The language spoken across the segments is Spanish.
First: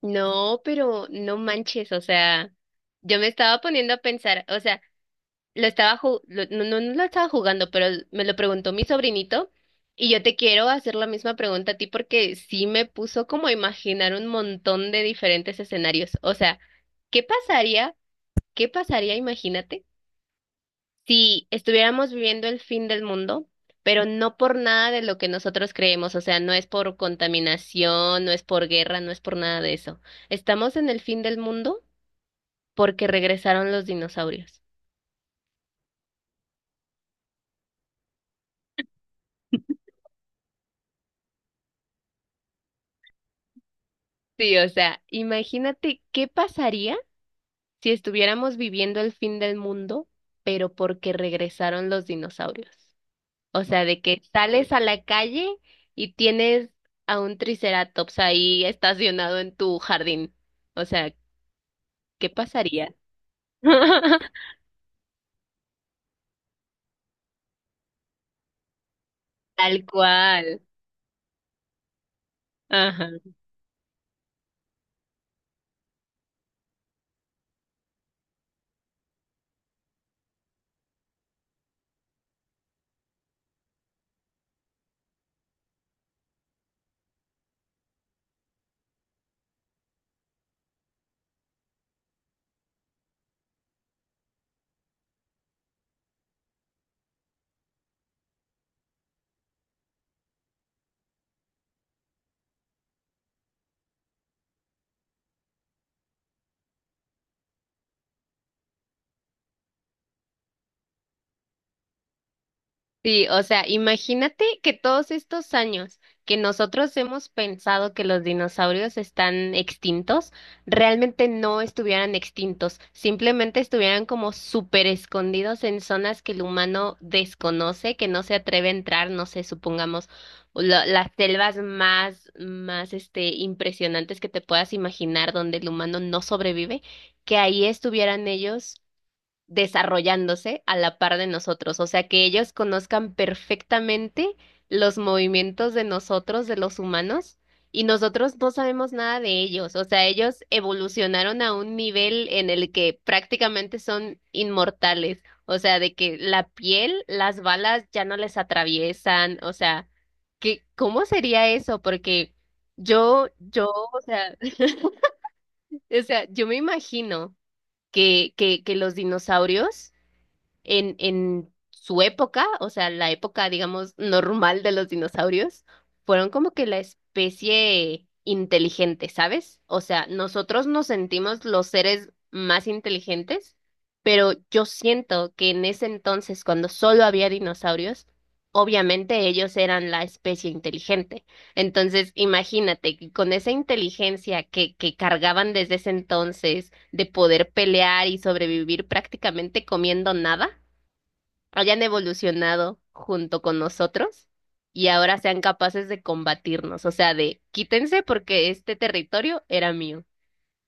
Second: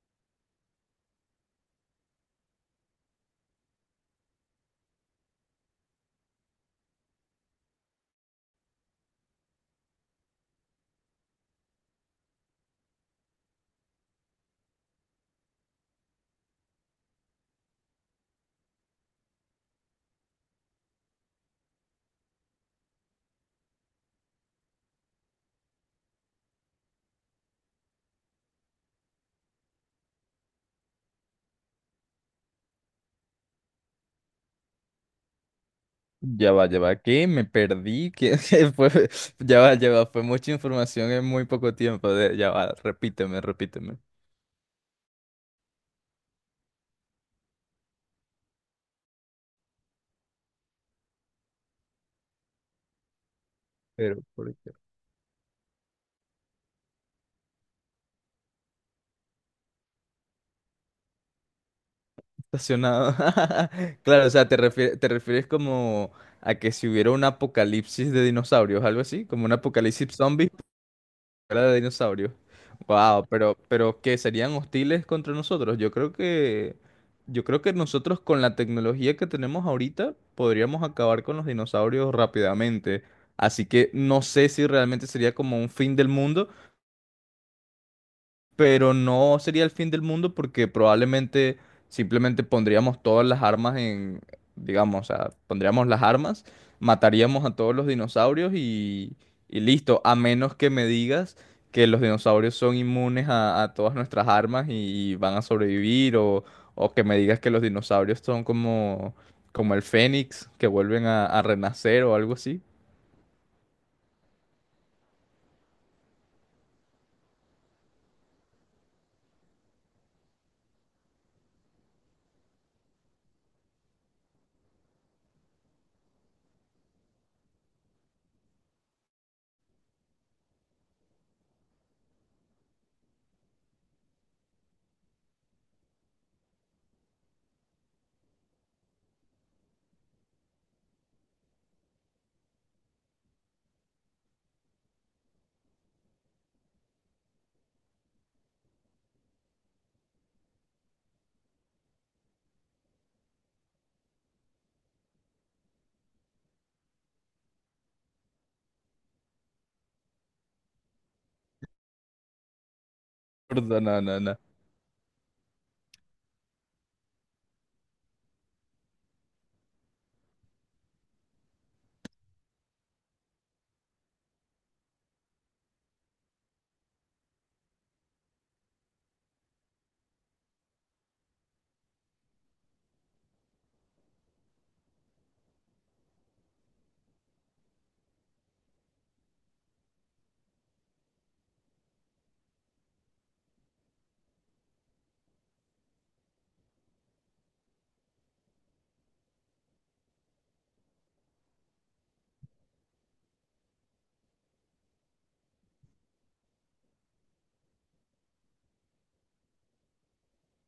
No, pero no manches, o sea, yo me estaba poniendo a pensar, o sea, lo estaba ju- lo- no, no, no lo estaba jugando, pero me lo preguntó mi sobrinito y yo te quiero hacer la misma pregunta a ti porque sí me puso como a imaginar un montón de diferentes escenarios, o sea, ¿qué pasaría? ¿Qué pasaría? Imagínate si estuviéramos viviendo el fin del mundo, pero no por nada de lo que nosotros creemos, o sea, no es por contaminación, no es por guerra, no es por nada de eso. Estamos en el fin del mundo porque regresaron los dinosaurios. Ya va, ¿qué? Me perdí, ¿qué? ¿Qué fue? Ya va, fue mucha información en muy poco tiempo. Ya va, repíteme. Sí, o sea, imagínate qué pasaría si estuviéramos viviendo el fin del mundo, pero porque regresaron los dinosaurios. O sea, de que Pero, ¿por qué? sales a la calle y tienes a un triceratops ahí estacionado en tu jardín. O sea, ¿qué pasaría? Estacionado. Claro, o sea, te refieres como a que si hubiera un apocalipsis de dinosaurios, algo así, como un Tal apocalipsis zombie. cual. Era de dinosaurio. Ajá. Wow, pero que serían hostiles contra nosotros. Yo creo que nosotros con la tecnología que tenemos ahorita podríamos acabar con los dinosaurios rápidamente. Así que no sé si realmente sería como un fin del mundo, pero no sería el fin del mundo porque probablemente simplemente pondríamos todas las armas en, digamos, o sea, pondríamos las armas, mataríamos a todos los dinosaurios y listo, a menos que me digas que los dinosaurios son inmunes a todas nuestras armas y van a sobrevivir o que me digas que los dinosaurios son como, como el fénix, que vuelven a renacer o algo así. Sí, o sea, imagínate que todos estos años que nosotros hemos pensado que los dinosaurios están extintos, realmente no estuvieran extintos, simplemente estuvieran como súper escondidos en zonas que el humano desconoce, que no se atreve a entrar, no sé, supongamos las selvas más, más, este, impresionantes que te puedas imaginar donde el humano no sobrevive, que ahí estuvieran ellos desarrollándose a la par de nosotros, o sea, que ellos conozcan perfectamente los movimientos de nosotros, de los humanos, y nosotros no sabemos nada de ellos, o sea, ellos evolucionaron a un nivel en el que prácticamente son inmortales, o sea, de que la piel, las balas ya no les atraviesan, o sea, que, ¿cómo sería eso? Porque yo, No, o no, no, sea, no. o sea, yo me imagino que los dinosaurios en su época, o sea, la época, digamos, normal de los dinosaurios, fueron como que la especie inteligente, ¿sabes? O sea, nosotros nos sentimos los seres más inteligentes, pero yo siento que en ese entonces, cuando solo había dinosaurios, obviamente ellos eran la especie inteligente. Entonces, imagínate que con esa inteligencia que cargaban desde ese entonces de poder pelear y sobrevivir prácticamente comiendo nada, hayan evolucionado junto con nosotros y ahora sean capaces de combatirnos, o sea, de quítense porque este territorio era mío.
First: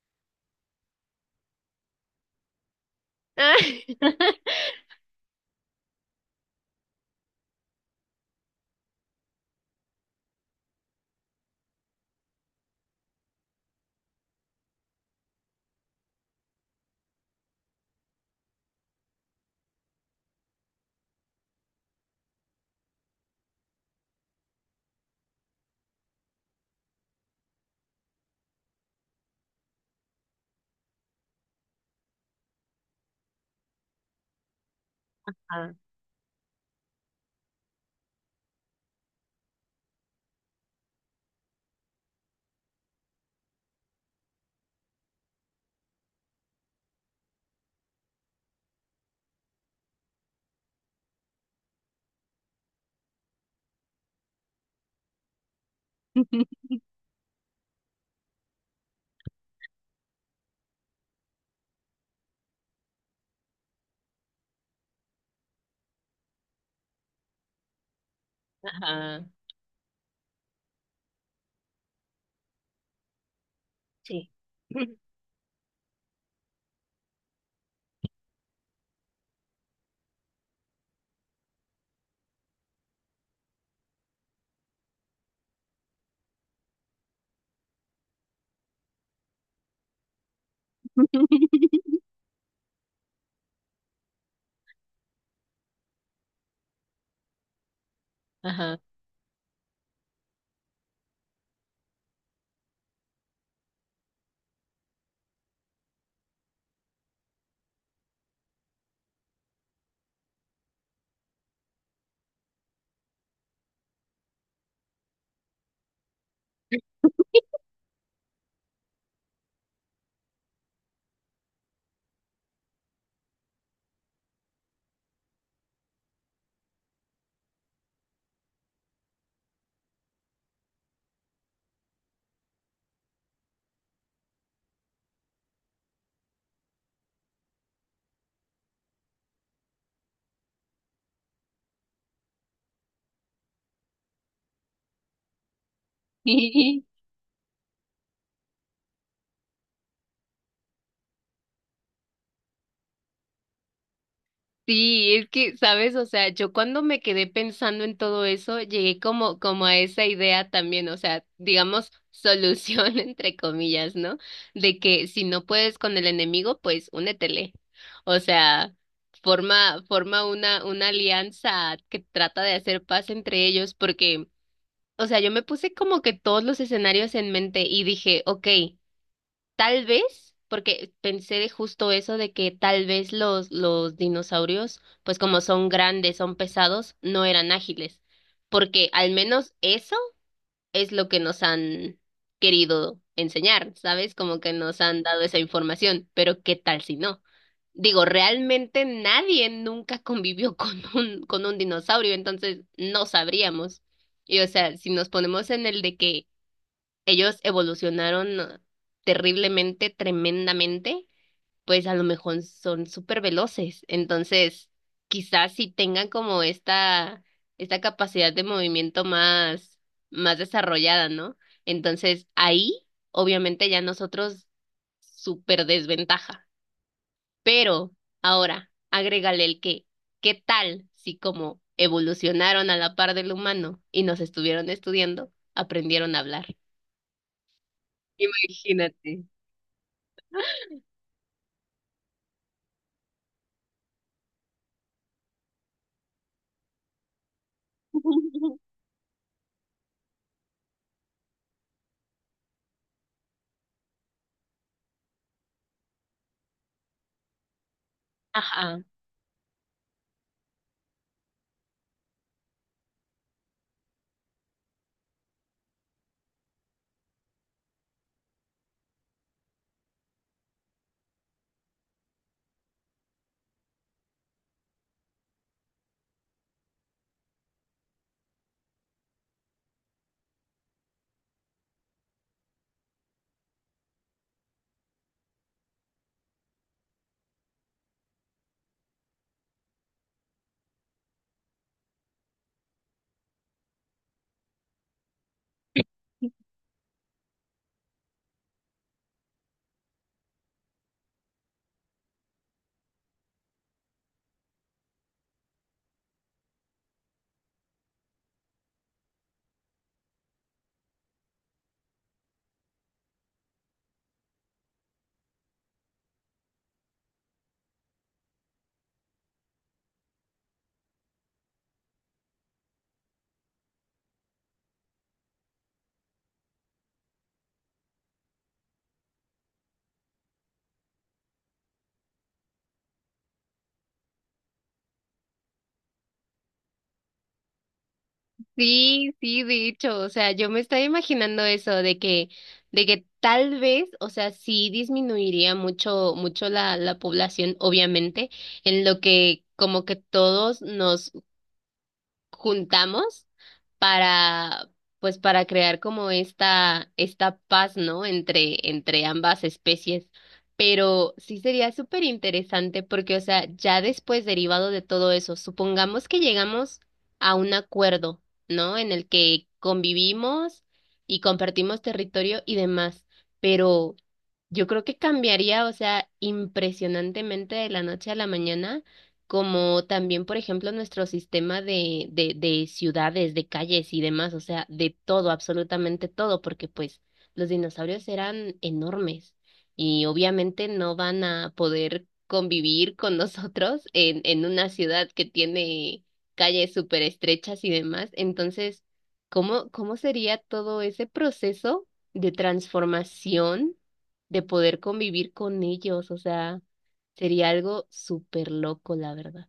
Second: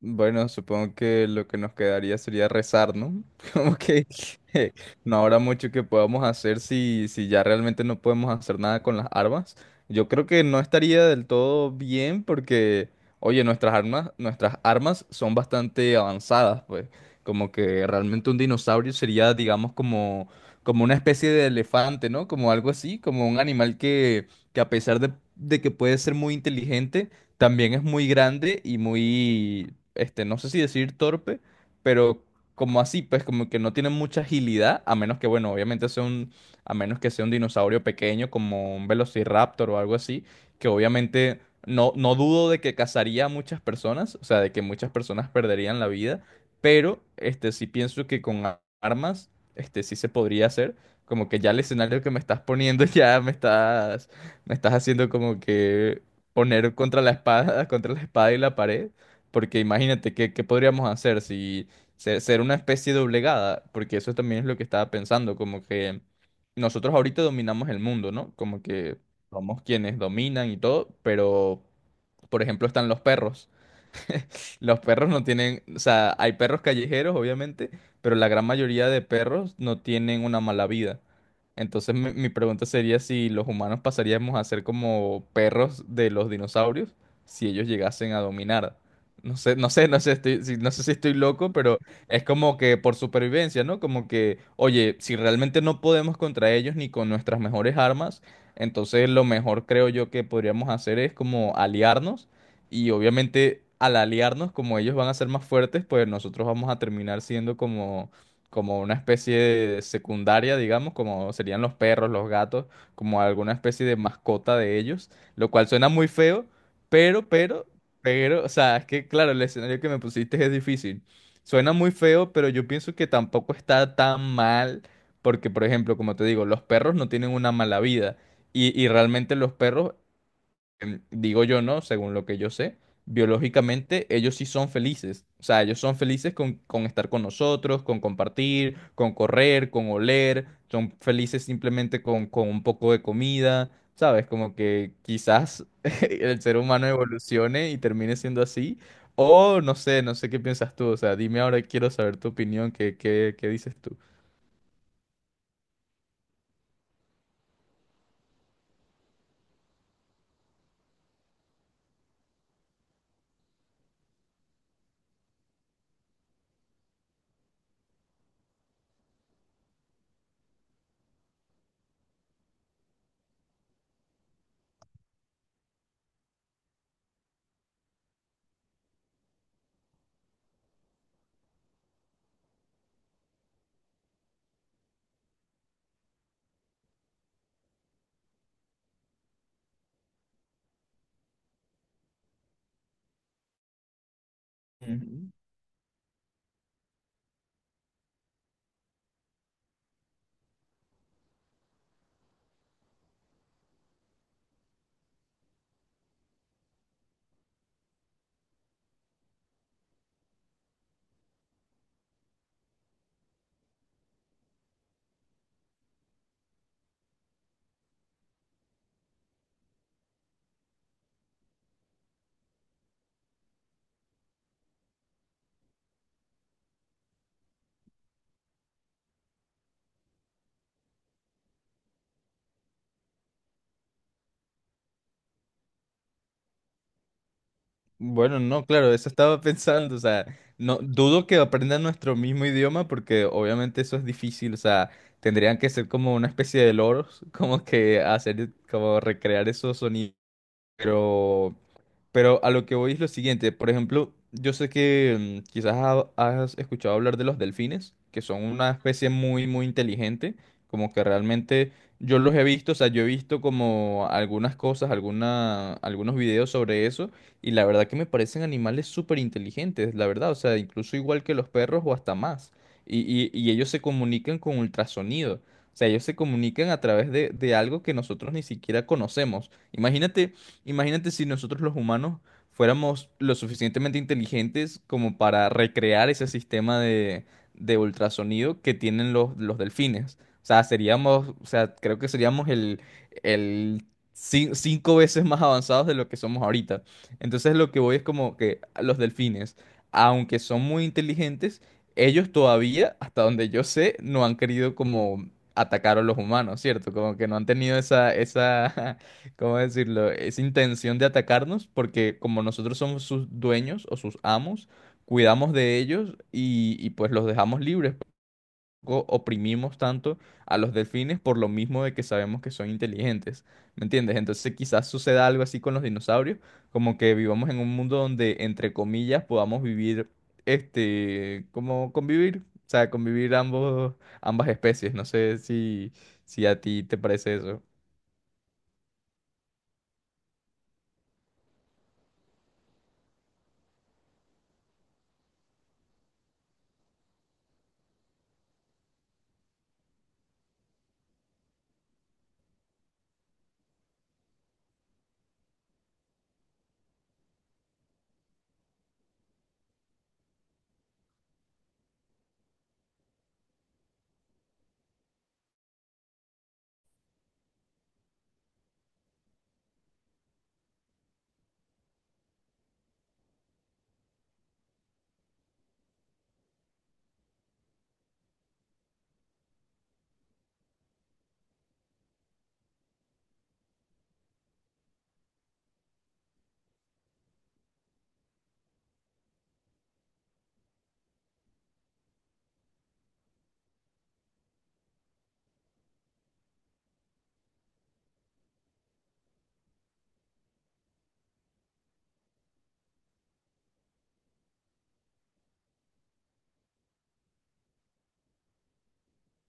Bueno, supongo que lo que nos quedaría sería rezar, ¿no? Como que eh, no habrá mucho que podamos hacer si, si ya realmente no podemos hacer nada con las armas. Yo creo que no estaría del todo bien porque, oye, nuestras armas son bastante avanzadas, pues. Como que realmente un dinosaurio sería, digamos, como, como una especie de elefante, ¿no? Como algo así, como un animal que a pesar de que puede ser muy inteligente también es muy grande y muy, este, no sé si decir torpe, pero como así, pues como que no tiene mucha agilidad, a menos que, bueno, Ah, obviamente sea un, a menos que sea un dinosaurio pequeño como un Velociraptor o algo así, que obviamente no dudo de que cazaría a muchas personas, o sea, de que muchas personas perderían la vida, pero, este, sí pienso que con armas, este, sí se podría hacer, como que ya el escenario que me estás poniendo ya me estás... Me estás haciendo como que poner contra la espada, contra la espada y la pared, porque imagínate qué podríamos hacer si ser una especie doblegada, porque eso también es lo que estaba pensando, como que nosotros ahorita dominamos el mundo, ¿no? Como que ajá, somos quienes dominan y todo, pero por ejemplo están los perros. sí. Los perros no tienen, o sea, hay perros callejeros, obviamente, pero la gran mayoría de perros no tienen una mala vida. Entonces mi pregunta sería si los humanos pasaríamos a ser como perros de los dinosaurios si ellos llegasen a dominar. No sé, no sé, no sé, no sé si estoy loco, pero es como que por supervivencia, ¿no? Como que, oye, si realmente no podemos contra ellos ni con nuestras mejores armas, Ajá. entonces lo mejor creo yo que podríamos hacer es como aliarnos y obviamente al aliarnos, como ellos van a ser más fuertes, pues nosotros vamos a terminar siendo como, como una especie de secundaria, digamos, como serían los perros, los gatos, como alguna especie de mascota de ellos, lo cual suena muy feo, pero, pero, o sea, es que claro, el escenario que me pusiste es difícil. Suena muy feo, pero yo pienso que tampoco está tan mal, porque por ejemplo, como te digo, los perros no tienen una mala vida. Y realmente los perros digo yo, ¿no? Según lo que yo sé, biológicamente ellos sí son felices. O sea, ellos son felices con estar con nosotros, con compartir, con correr, con oler. Son felices simplemente con un poco de comida. ¿Sabes? Como que quizás el ser humano evolucione y termine siendo así. O no sé, no sé qué piensas tú. O sea, dime ahora, quiero saber tu opinión, qué dices tú? Sí, es que, ¿sabes? O sea, yo cuando me quedé pensando en todo eso, llegué como, como a esa idea también, o sea, digamos, solución entre comillas, ¿no? De que si no puedes con el enemigo, pues únetele. O sea, forma una alianza que trata de hacer paz entre ellos, porque, o sea, yo me puse como que todos los escenarios en mente y dije, ok. Tal vez, porque pensé de justo eso de que tal vez los dinosaurios, pues como son grandes, son pesados, no eran ágiles, porque al menos eso es lo que nos han querido enseñar, ¿sabes? Como que nos han dado esa información, pero ¿qué tal si no? Digo, realmente nadie nunca convivió con un dinosaurio, entonces no sabríamos. Y o sea, si nos ponemos en el de que ellos evolucionaron terriblemente, tremendamente, pues a lo mejor son súper veloces. Entonces, quizás si tengan como esta capacidad de movimiento más, más desarrollada, ¿no? Entonces, ahí, obviamente, ya nosotros súper desventaja. Pero ahora, agrégale el que, ¿qué tal si como evolucionaron a la par del humano y nos estuvieron estudiando, aprendieron a hablar? Bueno, no, claro, eso Imagínate. estaba pensando, o sea, no dudo que aprendan nuestro mismo idioma porque obviamente eso es difícil, o sea, tendrían que ser como una especie de loros, como que hacer, como recrear esos sonidos, pero a lo que voy es lo siguiente. Por ejemplo, yo sé que quizás has escuchado hablar de los delfines, que son una Ajá. especie muy inteligente. Como que realmente yo los he visto, o sea, yo he visto como algunas cosas, alguna, algunos videos sobre eso, y la verdad que me parecen animales súper inteligentes, la verdad, o sea, incluso igual que los perros o hasta más. Y ellos se comunican con ultrasonido, o sea, ellos se comunican a través de algo que nosotros ni siquiera conocemos. Imagínate. Imagínate si nosotros los humanos fuéramos lo suficientemente inteligentes como para recrear ese sistema de ultrasonido que tienen los delfines. O sea, seríamos, o sea, creo que seríamos el 5 veces más avanzados de lo que somos ahorita. Entonces lo que voy es como que los delfines, aunque son muy inteligentes, ellos todavía, hasta donde yo sé, no han querido como atacar a los humanos, ¿cierto? Como que no han tenido esa, esa ¿cómo decirlo? Esa intención de atacarnos, porque como nosotros somos sus dueños o sus amos, cuidamos de ellos y pues los dejamos libres. Tampoco oprimimos tanto a los delfines por lo mismo de que sabemos que son inteligentes, ¿me entiendes? Entonces quizás suceda algo así con los dinosaurios, como que vivamos en un mundo donde, entre comillas, podamos vivir, este, como convivir, o sea, convivir ambos, ambas especies. No sé si, si a ti te parece eso. Sí, sí, de hecho, o sea, yo me estaba imaginando eso de que tal vez, o sea, sí disminuiría mucho, mucho la, la población, obviamente, en lo que como que todos nos juntamos para, pues, para crear como esta paz, ¿no? Entre, entre ambas especies. Pero sí sería súper interesante porque, o sea, ya después derivado de todo eso, supongamos que llegamos a un acuerdo, ¿no? En el que convivimos y compartimos territorio y demás. Pero yo creo que cambiaría, o sea, impresionantemente de la noche a la mañana, como también, por ejemplo, nuestro sistema de ciudades, de calles y demás, o sea, de todo, absolutamente todo, porque pues los dinosaurios eran enormes y obviamente no van a poder convivir con nosotros en una ciudad que tiene calles súper estrechas y demás. Entonces, ¿cómo, cómo sería todo ese proceso de transformación? De poder convivir con ellos, o sea, sería algo súper loco, la verdad.